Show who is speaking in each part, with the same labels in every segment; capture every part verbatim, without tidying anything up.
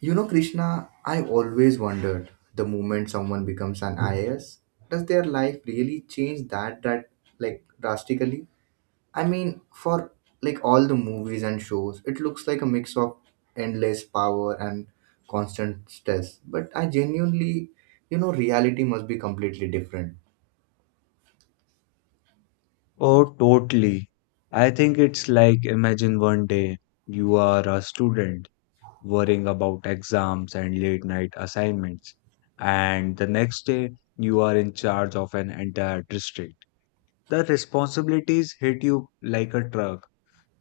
Speaker 1: You know, Krishna, I've always wondered the moment someone becomes an I A S, does their life really change that that like drastically? I mean, for like all the movies and shows, it looks like a mix of endless power and constant stress. But I genuinely, you know, reality must be completely different.
Speaker 2: Oh, totally. I think it's like imagine one day you are a student worrying about exams and late night assignments, and the next day you are in charge of an entire district. The responsibilities hit you like a truck.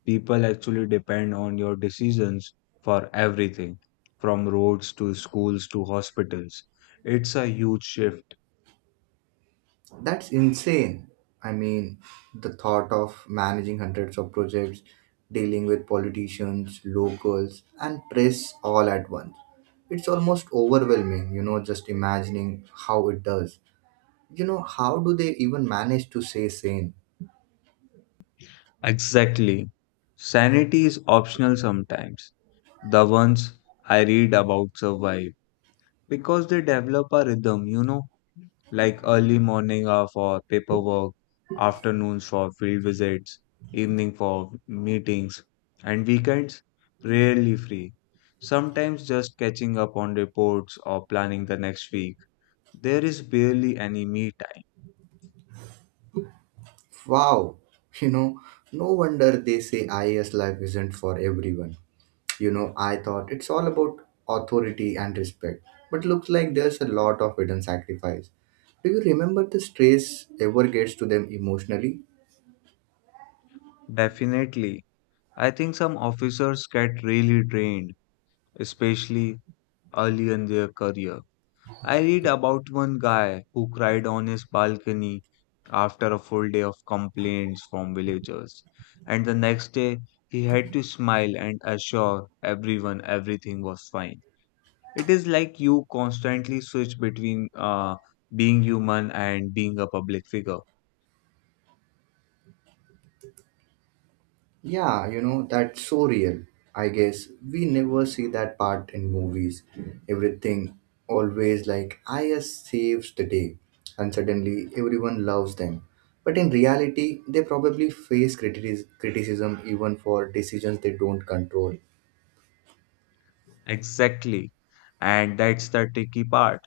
Speaker 2: People actually depend on your decisions for everything, from roads to schools to hospitals. It's a huge shift.
Speaker 1: That's insane. I mean, the thought of managing hundreds of projects, dealing with politicians, locals, and press all at once. It's almost overwhelming, you know, just imagining how it does. You know, how do they even manage to stay sane?
Speaker 2: Exactly. Sanity is optional sometimes. The ones I read about survive because they develop a rhythm, you know, like early morning are for paperwork, afternoons for field visits, evening for meetings, and weekends rarely free. Sometimes just catching up on reports or planning the next week. There is barely any me time.
Speaker 1: Wow, you know, no wonder they say I A S life isn't for everyone. You know, I thought it's all about authority and respect, but looks like there's a lot of hidden sacrifice. Do you remember the stress ever gets to them emotionally?
Speaker 2: Definitely. I think some officers get really drained, especially early in their career. I read about one guy who cried on his balcony after a full day of complaints from villagers, and the next day he had to smile and assure everyone everything was fine. It is like you constantly switch between uh, being human and being a public figure.
Speaker 1: Yeah, you know, that's so real. I guess we never see that part in movies. Everything always like I S saves the day, and suddenly everyone loves them. But in reality, they probably face critis- criticism even for decisions they don't control.
Speaker 2: Exactly. And that's the tricky part.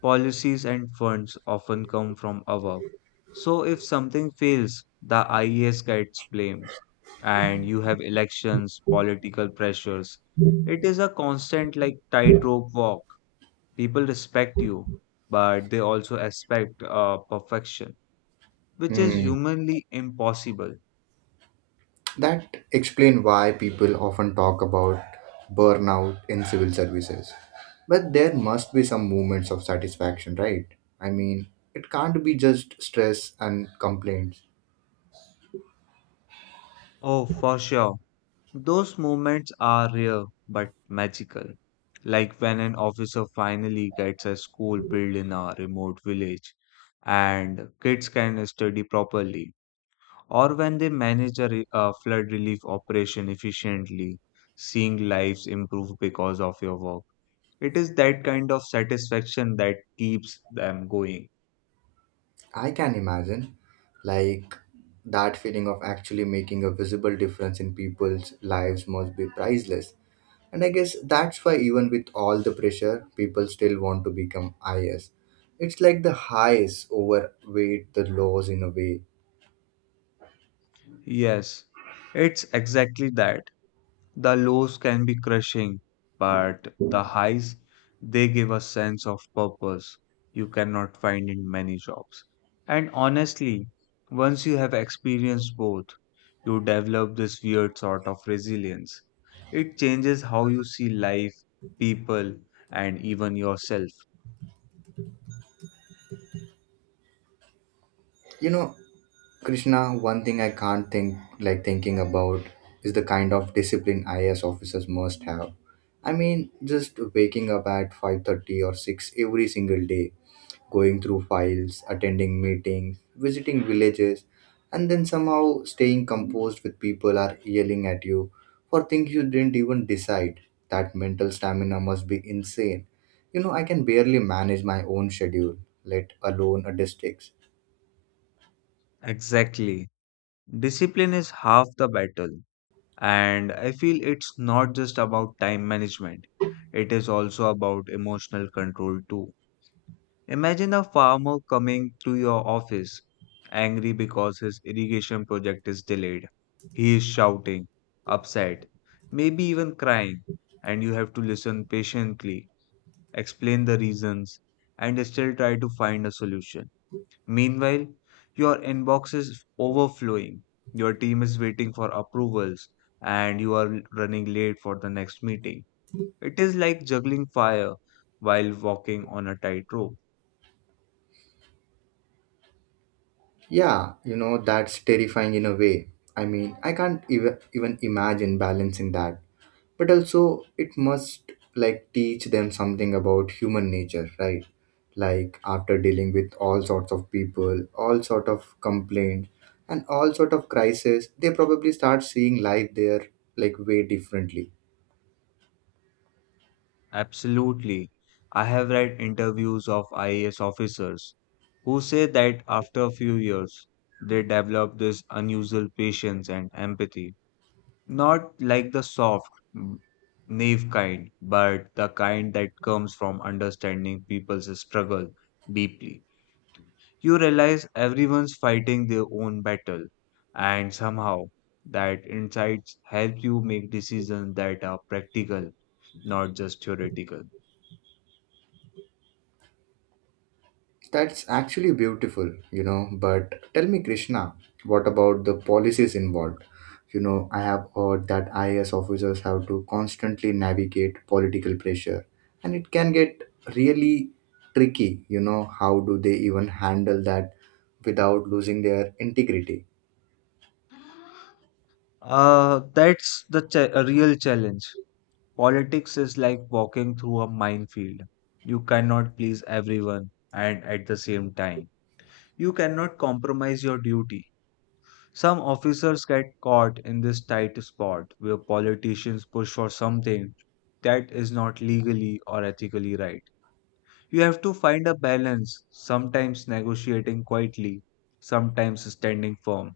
Speaker 2: Policies and funds often come from above. So if something fails, the I E S gets blamed, and you have elections, political pressures. It is a constant, like, tightrope walk. People respect you, but they also expect uh, perfection, which is
Speaker 1: Hmm.
Speaker 2: humanly impossible.
Speaker 1: That explain why people often talk about burnout in civil services. But there must be some moments of satisfaction, right? I mean, it can't be just stress and complaints.
Speaker 2: Oh, for sure. Those moments are rare but magical. Like when an officer finally gets a school built in a remote village and kids can study properly, or when they manage a, re- a flood relief operation efficiently, seeing lives improve because of your work. It is that kind of satisfaction that keeps them going.
Speaker 1: I can imagine like that feeling of actually making a visible difference in people's lives must be priceless. And I guess that's why even with all the pressure, people still want to become I S. It's like the highs overweight the lows in a way.
Speaker 2: Yes, it's exactly that. The lows can be crushing, but the highs, they give a sense of purpose you cannot find in many jobs. And honestly, once you have experienced both, you develop this weird sort of resilience. It changes how you see life, people, and even yourself.
Speaker 1: you know Krishna, one thing I can't think like thinking about is the kind of discipline I A S officers must have. I mean, just waking up at five thirty or six every single day, going through files, attending meetings, visiting villages, and then somehow staying composed with people are yelling at you for things you didn't even decide. That mental stamina must be insane. You know, I can barely manage my own schedule, let alone a district's.
Speaker 2: Exactly. Discipline is half the battle, and I feel it's not just about time management, it is also about emotional control too. Imagine a farmer coming to your office, angry because his irrigation project is delayed. He is shouting, upset, maybe even crying, and you have to listen patiently, explain the reasons, and still try to find a solution. Meanwhile, your inbox is overflowing, your team is waiting for approvals, and you are running late for the next meeting. It is like juggling fire while walking on a tightrope.
Speaker 1: Yeah, you know, that's terrifying in a way. I mean, I can't even even imagine balancing that. But also it must like teach them something about human nature, right? Like after dealing with all sorts of people, all sort of complaints and all sort of crisis, they probably start seeing life there like way differently.
Speaker 2: Absolutely. I have read interviews of I A S officers who say that after a few years, they develop this unusual patience and empathy. Not like the soft, mm, naive kind, but the kind that comes from understanding people's struggle deeply. You realize everyone's fighting their own battle, and somehow that insights help you make decisions that are practical, not just theoretical.
Speaker 1: That's actually beautiful, you know. But tell me, Krishna, what about the policies involved? You know, I have heard that I A S officers have to constantly navigate political pressure, and it can get really tricky. You know, how do they even handle that without losing their integrity?
Speaker 2: Uh, that's the cha- a real challenge. Politics is like walking through a minefield. You cannot please everyone and at the same time. You cannot compromise your duty. Some officers get caught in this tight spot where politicians push for something that is not legally or ethically right. You have to find a balance, sometimes negotiating quietly, sometimes standing firm.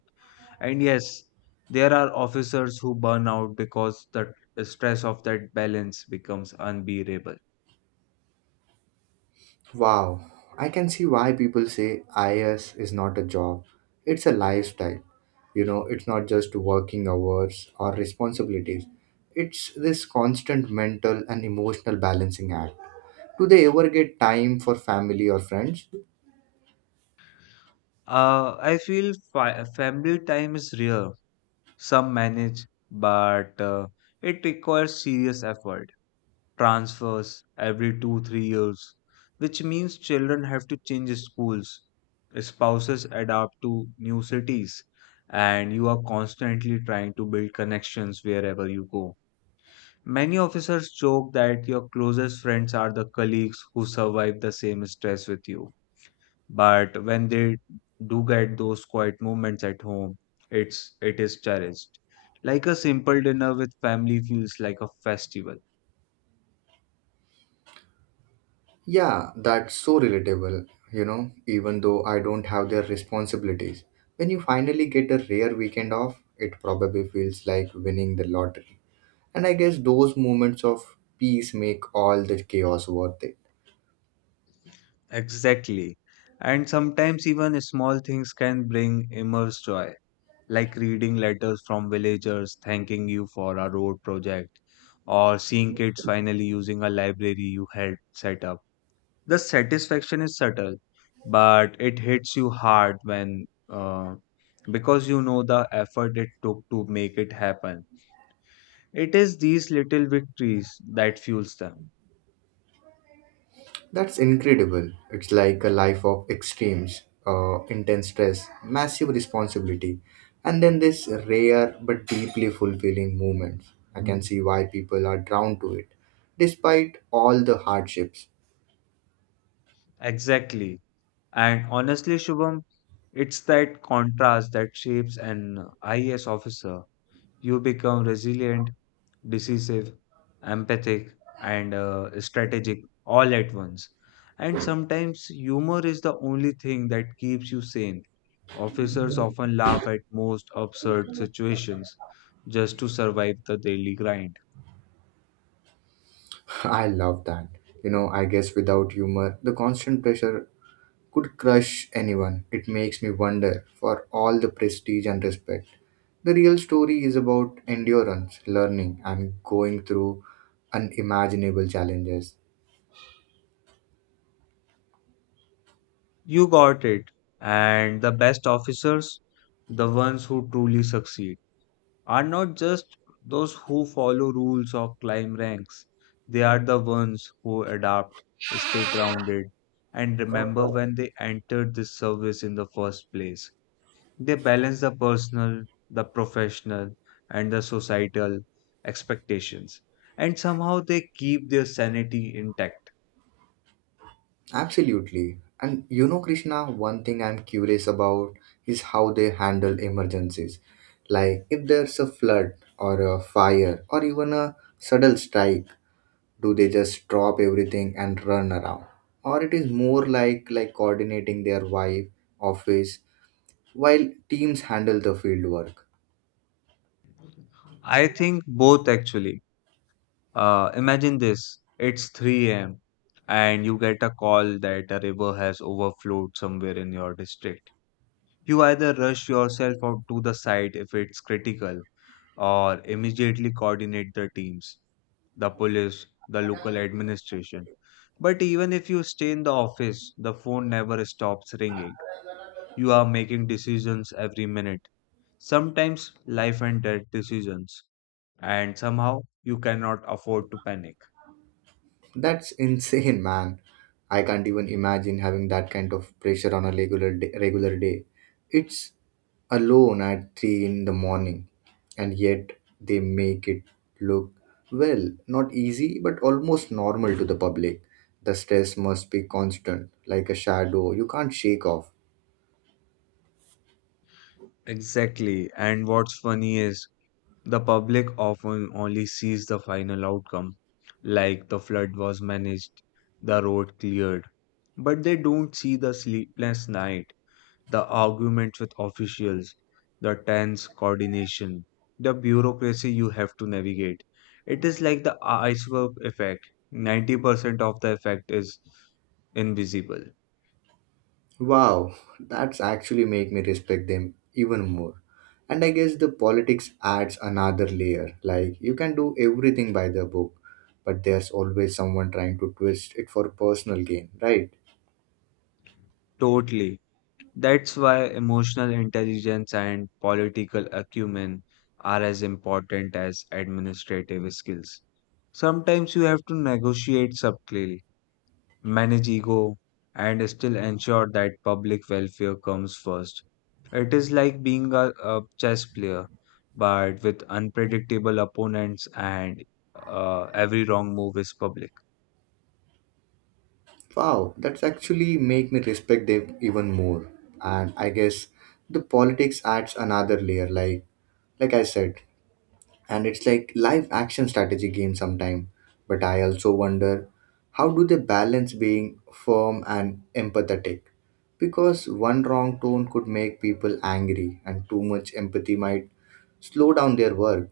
Speaker 2: And yes, there are officers who burn out because the stress of that balance becomes unbearable.
Speaker 1: Wow, I can see why people say I S is not a job. It's a lifestyle. You know, it's not just working hours or responsibilities. It's this constant mental and emotional balancing act. Do they ever get time for family or friends?
Speaker 2: Uh, I feel fi- family time is real. Some manage, but uh, it requires serious effort. Transfers every two three years, which means children have to change schools, spouses adapt to new cities, and you are constantly trying to build connections wherever you go. Many officers joke that your closest friends are the colleagues who survive the same stress with you. But when they do get those quiet moments at home, it's it is cherished. Like a simple dinner with family feels like a festival.
Speaker 1: Yeah, that's so relatable, you know, even though I don't have their responsibilities. When you finally get a rare weekend off, it probably feels like winning the lottery. And I guess those moments of peace make all the chaos worth it.
Speaker 2: Exactly. And sometimes even small things can bring immense joy, like reading letters from villagers thanking you for a road project, or seeing kids finally using a library you had set up. The satisfaction is subtle, but it hits you hard when uh, because you know the effort it took to make it happen. It is these little victories that fuels them.
Speaker 1: That's incredible. It's like a life of extremes, uh, intense stress, massive responsibility, and then this rare but deeply fulfilling moment. I can see why people are drawn to it, despite all the hardships.
Speaker 2: Exactly. And honestly, Shubham, it's that contrast that shapes an I A S officer. You become resilient, decisive, empathic, and uh, strategic all at once. And sometimes humor is the only thing that keeps you sane. Officers often laugh at most absurd situations just to survive the daily grind.
Speaker 1: I love that. You know, I guess without humor, the constant pressure could crush anyone. It makes me wonder, for all the prestige and respect, the real story is about endurance, learning, and going through unimaginable challenges.
Speaker 2: You got it. And the best officers, the ones who truly succeed, are not just those who follow rules or climb ranks. They are the ones who adapt, stay grounded, and remember when they entered this service in the first place. They balance the personal, the professional, and the societal expectations, and somehow they keep their sanity intact.
Speaker 1: Absolutely. And you know, Krishna, one thing I'm curious about is how they handle emergencies. Like if there's a flood or a fire or even a sudden strike, do they just drop everything and run around? Or it is more like like coordinating their wife, office, while teams handle the field work.
Speaker 2: I think both actually. Uh, imagine this: it's three a m and you get a call that a river has overflowed somewhere in your district. You either rush yourself out to the site if it's critical, or immediately coordinate the teams, the police, the local administration. But even if you stay in the office, the phone never stops ringing. You are making decisions every minute, sometimes life and death decisions, and somehow you cannot afford to panic.
Speaker 1: That's insane, man. I can't even imagine having that kind of pressure on a regular day, regular day. It's alone at three in the morning, and yet they make it look, well, not easy but almost normal to the public. The stress must be constant, like a shadow you can't shake off.
Speaker 2: Exactly. And what's funny is, the public often only sees the final outcome, like the flood was managed, the road cleared, but they don't see the sleepless night, the arguments with officials, the tense coordination, the bureaucracy you have to navigate. It is like the iceberg effect. ninety percent of the effect is invisible.
Speaker 1: Wow, that's actually make me respect them even more. And I guess the politics adds another layer. Like you can do everything by the book, but there's always someone trying to twist it for personal gain, right?
Speaker 2: Totally. That's why emotional intelligence and political acumen are as important as administrative skills. Sometimes you have to negotiate subtly, manage ego, and still ensure that public welfare comes first. It is like being a, a chess player, but with unpredictable opponents, and uh, every wrong move is public.
Speaker 1: Wow, that's actually make me respect them even more. And I guess the politics adds another layer. Like like I said, and it's like live action strategy game sometime. But I also wonder, how do they balance being firm and empathetic? Because one wrong tone could make people angry and too much empathy might slow down their work.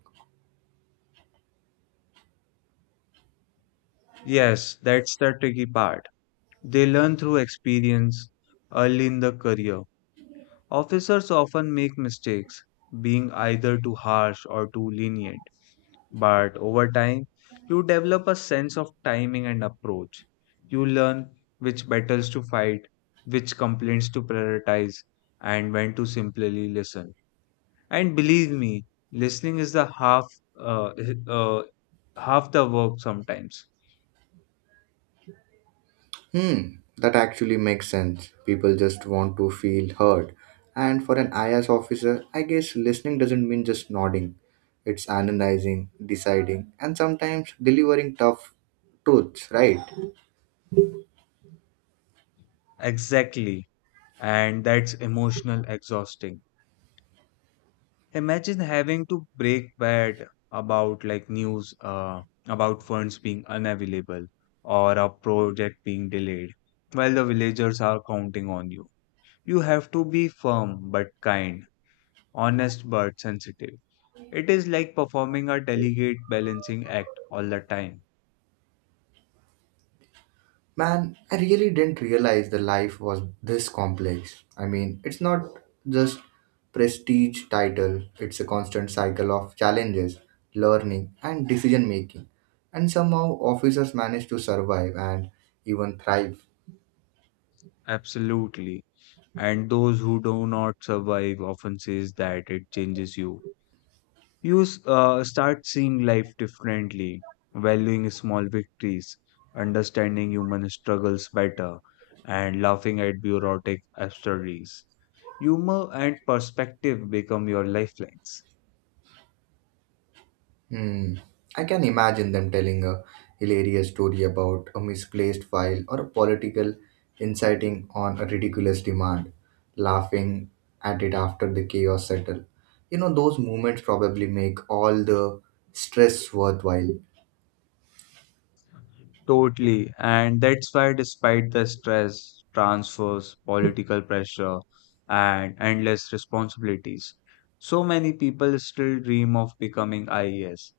Speaker 2: Yes, that's the tricky part. They learn through experience early in the career. Officers often make mistakes, being either too harsh or too lenient, but over time, you develop a sense of timing and approach. You learn which battles to fight, which complaints to prioritize, and when to simply listen. And believe me, listening is the half uh, uh, half the work sometimes.
Speaker 1: Hmm, that actually makes sense. People just want to feel heard, and for an I A S officer, I guess listening doesn't mean just nodding. It's analyzing, deciding, and sometimes delivering tough truths, right?
Speaker 2: Exactly, and that's emotional exhausting. Imagine having to break bad about like news uh, about funds being unavailable or a project being delayed while the villagers are counting on you. You have to be firm but kind, honest but sensitive. It is like performing a delicate balancing act all the time.
Speaker 1: Man, I really didn't realize the life was this complex. I mean, it's not just prestige title, it's a constant cycle of challenges, learning, and decision making. And somehow officers manage to survive and even thrive.
Speaker 2: Absolutely. And those who do not survive often says that it changes you. You s- uh, start seeing life differently, valuing small victories, understanding human struggles better, and laughing at bureaucratic absurdities. Humor and perspective become your lifelines.
Speaker 1: Hmm. I can imagine them telling a hilarious story about a misplaced file or a political inciting on a ridiculous demand, laughing at it after the chaos settle. You know, those moments probably make all the stress worthwhile.
Speaker 2: Totally, and that's why, despite the stress, transfers, political pressure, and endless responsibilities, so many people still dream of becoming I A S.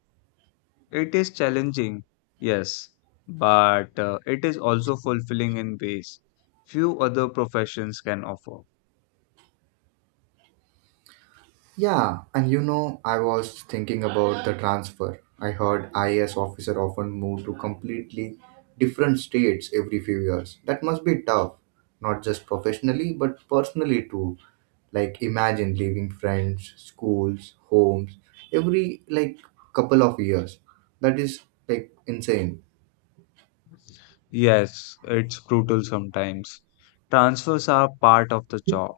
Speaker 2: It is challenging, yes, but uh, it is also fulfilling in ways few other professions can offer.
Speaker 1: Yeah, and you know, I was thinking about the transfer. I heard I A S officer often move to completely different states every few years. That must be tough, not just professionally, but personally too. Like imagine leaving friends, schools, homes every like couple of years. That is like insane.
Speaker 2: Yes, it's brutal sometimes. Transfers are part of the job,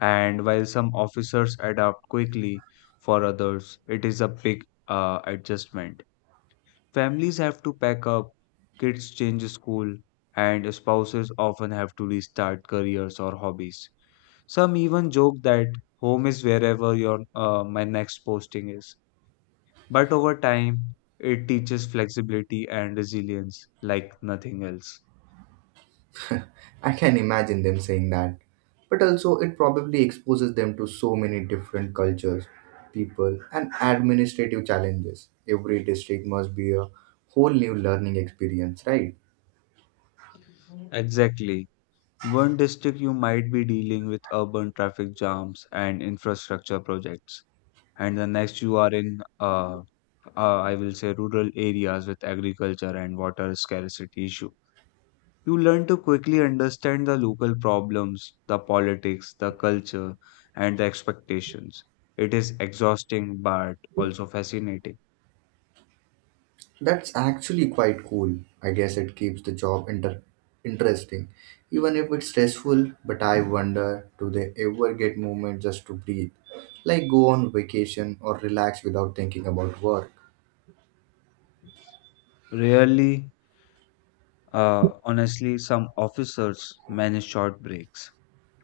Speaker 2: and while some officers adapt quickly, for others, it is a big uh, adjustment. Families have to pack up, kids change school, and spouses often have to restart careers or hobbies. Some even joke that home is wherever your uh, my next posting is. But over time, it teaches flexibility and resilience like nothing else.
Speaker 1: I can imagine them saying that. But also, it probably exposes them to so many different cultures, people, and administrative challenges. Every district must be a whole new learning experience, right?
Speaker 2: Exactly. One district you might be dealing with urban traffic jams and infrastructure projects, and the next you are in, uh, uh, I will say, rural areas with agriculture and water scarcity issue. You learn to quickly understand the local problems, the politics, the culture, and the expectations. It is exhausting but also fascinating.
Speaker 1: That's actually quite cool. I guess it keeps the job inter- interesting, even if it's stressful. But I wonder do they ever get moments just to breathe, like go on vacation or relax without thinking about work?
Speaker 2: Rarely, uh, honestly, some officers manage short breaks,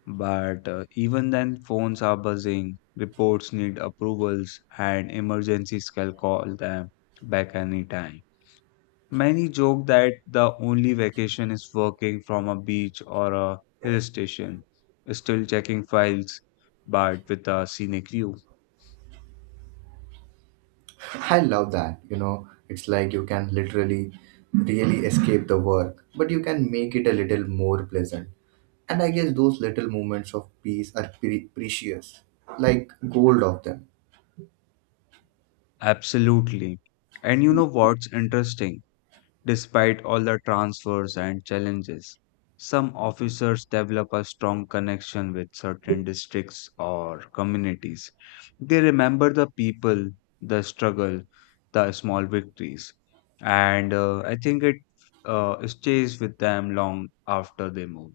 Speaker 2: but uh, even then, phones are buzzing, reports need approvals, and emergencies can call them back anytime. Many joke that the only vacation is working from a beach or a hill station, still checking files, but with a scenic view.
Speaker 1: I love that. You know, it's like you can literally really escape the work, but you can make it a little more pleasant. And I guess those little moments of peace are pre- precious, like gold of them.
Speaker 2: Absolutely. And you know what's interesting? Despite all the transfers and challenges, some officers develop a strong connection with certain districts or communities. They remember the people, the struggle, the small victories, and uh, I think it uh, stays with them long after they move.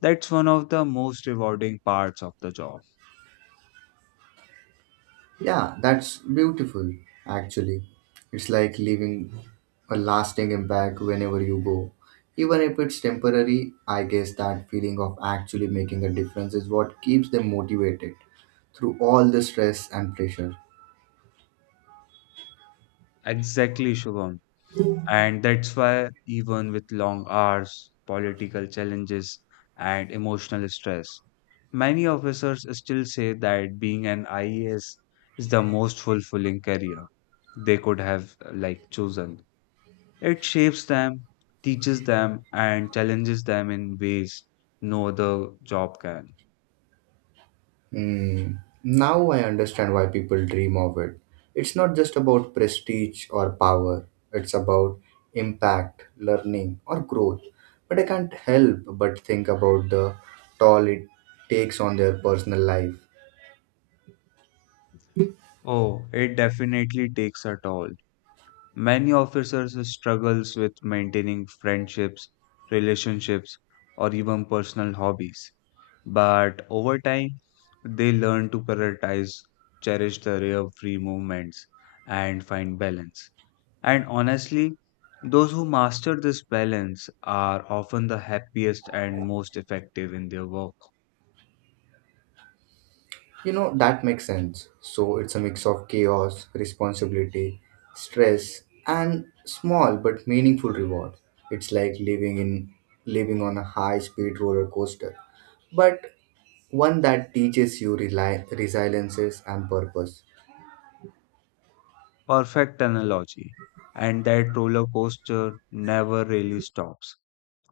Speaker 2: That's one of the most rewarding parts of the job.
Speaker 1: Yeah, that's beautiful, actually. It's like leaving a lasting impact whenever you go. Even if it's temporary, I guess that feeling of actually making a difference is what keeps them motivated through all the stress and pressure.
Speaker 2: Exactly, Shubham. And that's why, even with long hours, political challenges, and emotional stress, many officers still say that being an I A S is the most fulfilling career they could have uh, like chosen. It shapes them, teaches them, and challenges them in ways no other job can.
Speaker 1: Hmm. Now I understand why people dream of it. It's not just about prestige or power, it's about impact, learning, or growth. But I can't help but think about the toll it takes on their personal life.
Speaker 2: Oh, it definitely takes a toll. Many officers struggles with maintaining friendships, relationships, or even personal hobbies. But over time, they learn to prioritize, cherish the rare free moments, and find balance. And honestly, those who master this balance are often the happiest and most effective in their work.
Speaker 1: You know, that makes sense. So it's a mix of chaos, responsibility, stress, and small but meaningful reward. It's like living in living on a high-speed roller coaster, but one that teaches you reli- resiliences and purpose.
Speaker 2: Perfect analogy. And that roller coaster never really stops.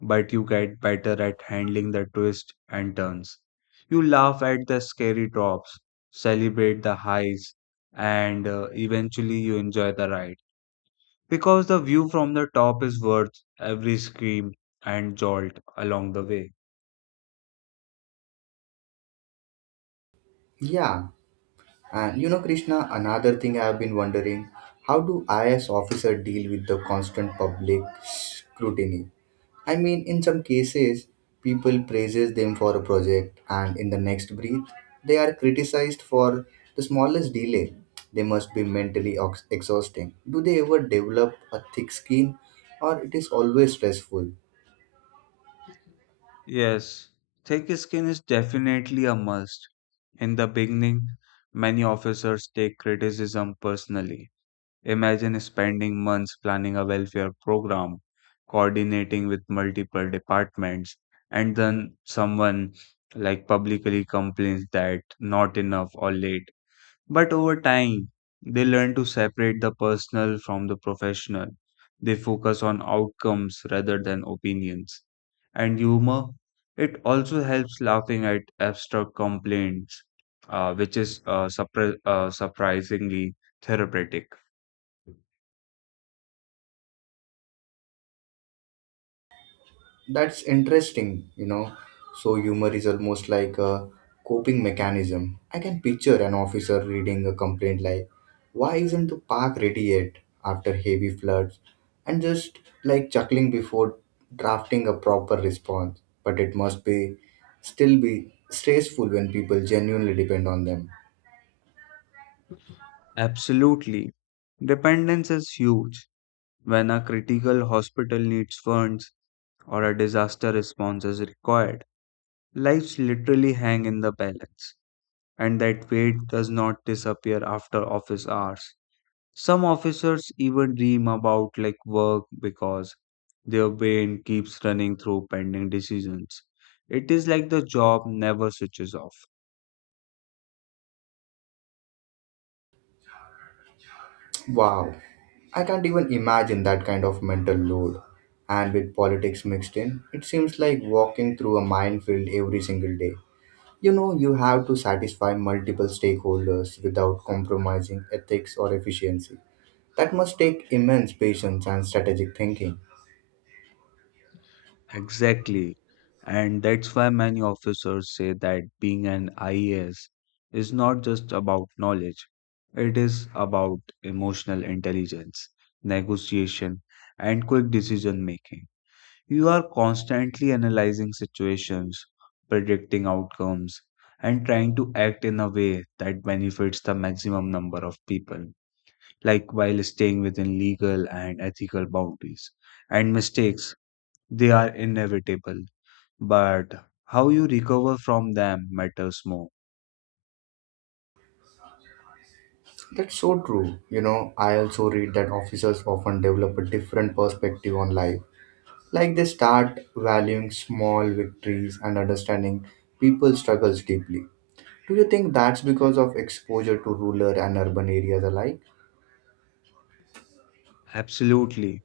Speaker 2: But you get better at handling the twists and turns. You laugh at the scary drops, celebrate the highs, and uh, eventually you enjoy the ride because the view from the top is worth every scream and jolt along the way.
Speaker 1: Yeah, and you know, Krishna, another thing I have been wondering, how do I S officer deal with the constant public scrutiny? I mean, in some cases, people praises them for a project, and in the next breath, they are criticized for the smallest delay. They must be mentally ox- exhausting. Do they ever develop a thick skin, or it is always stressful?
Speaker 2: Yes, thick skin is definitely a must. In the beginning, many officers take criticism personally. Imagine spending months planning a welfare program, coordinating with multiple departments, and then someone like publicly complains that not enough or late. But over time, they learn to separate the personal from the professional. They focus on outcomes rather than opinions. And humor, it also helps laughing at abstract complaints, uh, which is uh, surpri- uh, surprisingly therapeutic.
Speaker 1: That's interesting, you know. So humor is almost like a coping mechanism. I can picture an officer reading a complaint like, "Why isn't the park ready yet?" after heavy floods, and just like chuckling before drafting a proper response. But it must be still be stressful when people genuinely depend on them.
Speaker 2: Absolutely. Dependence is huge. When a critical hospital needs funds or a disaster response is required, lives literally hang in the balance, and that weight does not disappear after office hours. Some officers even dream about like work because their brain keeps running through pending decisions. It is like the job never switches off.
Speaker 1: Wow, I can't even imagine that kind of mental load. And with politics mixed in, it seems like walking through a minefield every single day. You know, you have to satisfy multiple stakeholders without compromising ethics or efficiency. That must take immense patience and strategic thinking.
Speaker 2: Exactly. And that's why many officers say that being an I A S is not just about knowledge, it is about emotional intelligence, negotiation, and quick decision making. You are constantly analyzing situations, predicting outcomes, and trying to act in a way that benefits the maximum number of people, like while staying within legal and ethical boundaries. And mistakes, they are inevitable but how you recover from them matters more.
Speaker 1: That's so true. You know, I also read that officers often develop a different perspective on life. Like they start valuing small victories and understanding people's struggles deeply. Do you think that's because of exposure to rural and urban areas alike?
Speaker 2: Absolutely.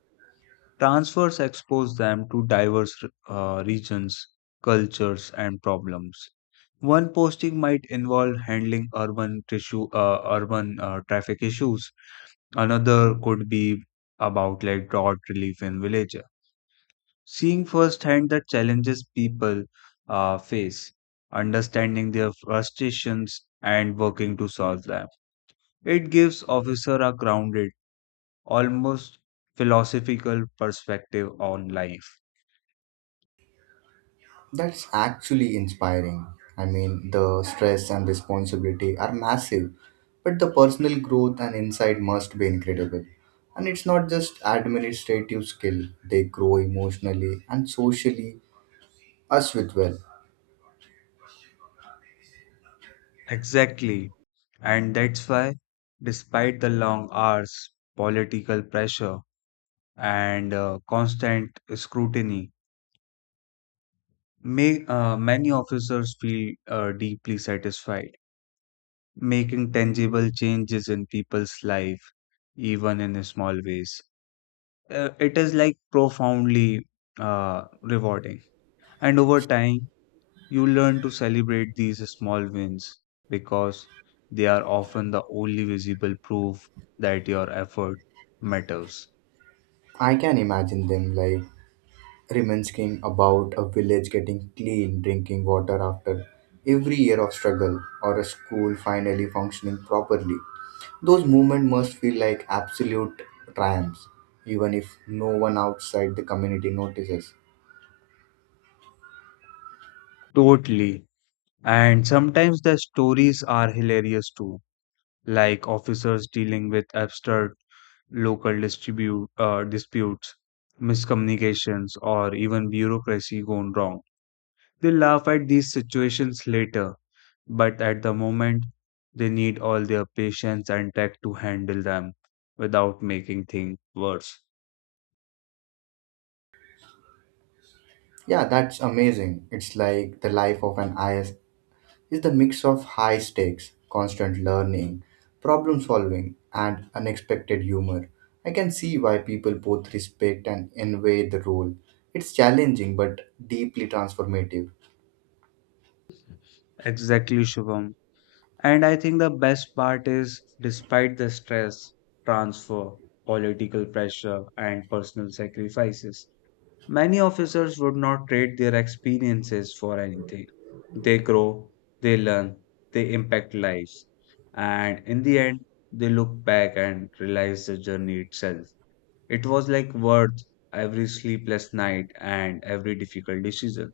Speaker 2: Transfers expose them to diverse uh, regions, cultures, and problems. One posting might involve handling urban tissue, uh, urban uh, traffic issues. Another could be about like drought relief in villages. Seeing firsthand the challenges people uh, face, understanding their frustrations, and working to solve them. It gives officer a grounded, almost philosophical perspective on life.
Speaker 1: That's actually inspiring. I mean, the stress and responsibility are massive, but the personal growth and insight must be incredible. And it's not just administrative skill, they grow emotionally and socially as with well.
Speaker 2: Exactly. And that's why, despite the long hours, political pressure, and uh, constant scrutiny, may, uh, many officers feel uh, deeply satisfied, making tangible changes in people's life, even in small ways. Uh, it is like profoundly uh, rewarding. And over time, you learn to celebrate these small wins because they are often the only visible proof that your effort matters.
Speaker 1: I can imagine them like reminiscing about a village getting clean drinking water after every year of struggle or a school finally functioning properly. Those movements must feel like absolute triumphs, even if no one outside the community notices.
Speaker 2: Totally. And sometimes the stories are hilarious too, like officers dealing with absurd local distribute, uh, disputes, miscommunications, or even bureaucracy gone wrong. They laugh at these situations later, but at the moment they need all their patience and tech to handle them without making things worse.
Speaker 1: Yeah, that's amazing. It's like the life of an I S is the mix of high stakes, constant learning, problem solving, and unexpected humor. I can see why people both respect and envy the role. It's challenging but deeply transformative.
Speaker 2: Exactly, Shubham. And I think the best part is, despite the stress, transfer, political pressure, and personal sacrifices, many officers would not trade their experiences for anything. They grow, they learn, they impact lives. And in the end, they look back and realize the journey itself, it was like worth every sleepless night and every difficult decision.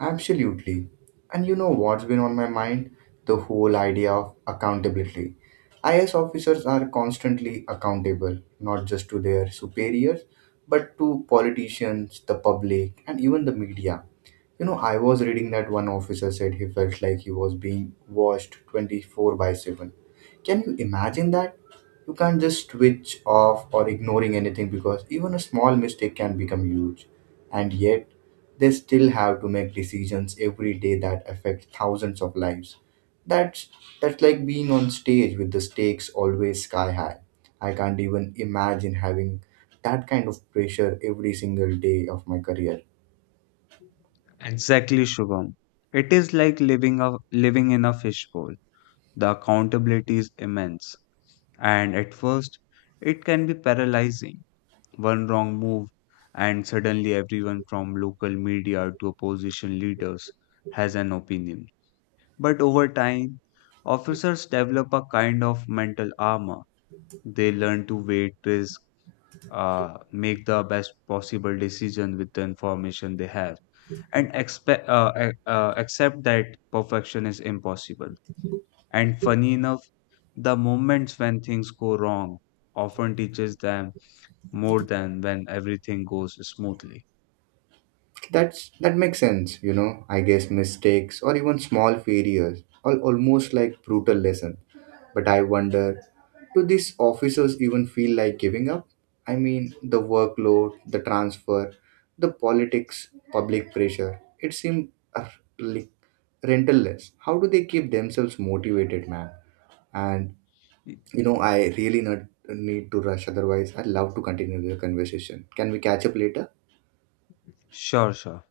Speaker 1: Absolutely. And you know what's been on my mind? The whole idea of accountability. I A S officers are constantly accountable, not just to their superiors, but to politicians, the public, and even the media. You know, I was reading that one officer said he felt like he was being watched twenty four by seven. Can you imagine that? You can't just switch off or ignoring anything because even a small mistake can become huge. And yet, they still have to make decisions every day that affect thousands of lives. That's that's like being on stage with the stakes always sky high. I can't even imagine having that kind of pressure every single day of my career.
Speaker 2: Exactly, Shubham. It is like living a living in a fishbowl. The accountability is immense, and at first, it can be paralyzing. One wrong move, and suddenly everyone from local media to opposition leaders has an opinion. But over time, officers develop a kind of mental armor. They learn to weigh risk, uh, make the best possible decision with the information they have, and expect uh, ac- uh, accept that perfection is impossible. And funny enough, the moments when things go wrong often teaches them more than when everything goes smoothly.
Speaker 1: That's that makes sense, you know. I guess mistakes or even small failures are almost like brutal lesson. But I wonder, do these officers even feel like giving up? I mean, the workload, the transfer, the politics, public pressure. It seems uh, like rentless. How do they keep themselves motivated, man? And
Speaker 2: Y-
Speaker 1: you know, I really not need to rush. Otherwise, I'd love to continue the conversation. Can we catch up later?
Speaker 2: sure, sure.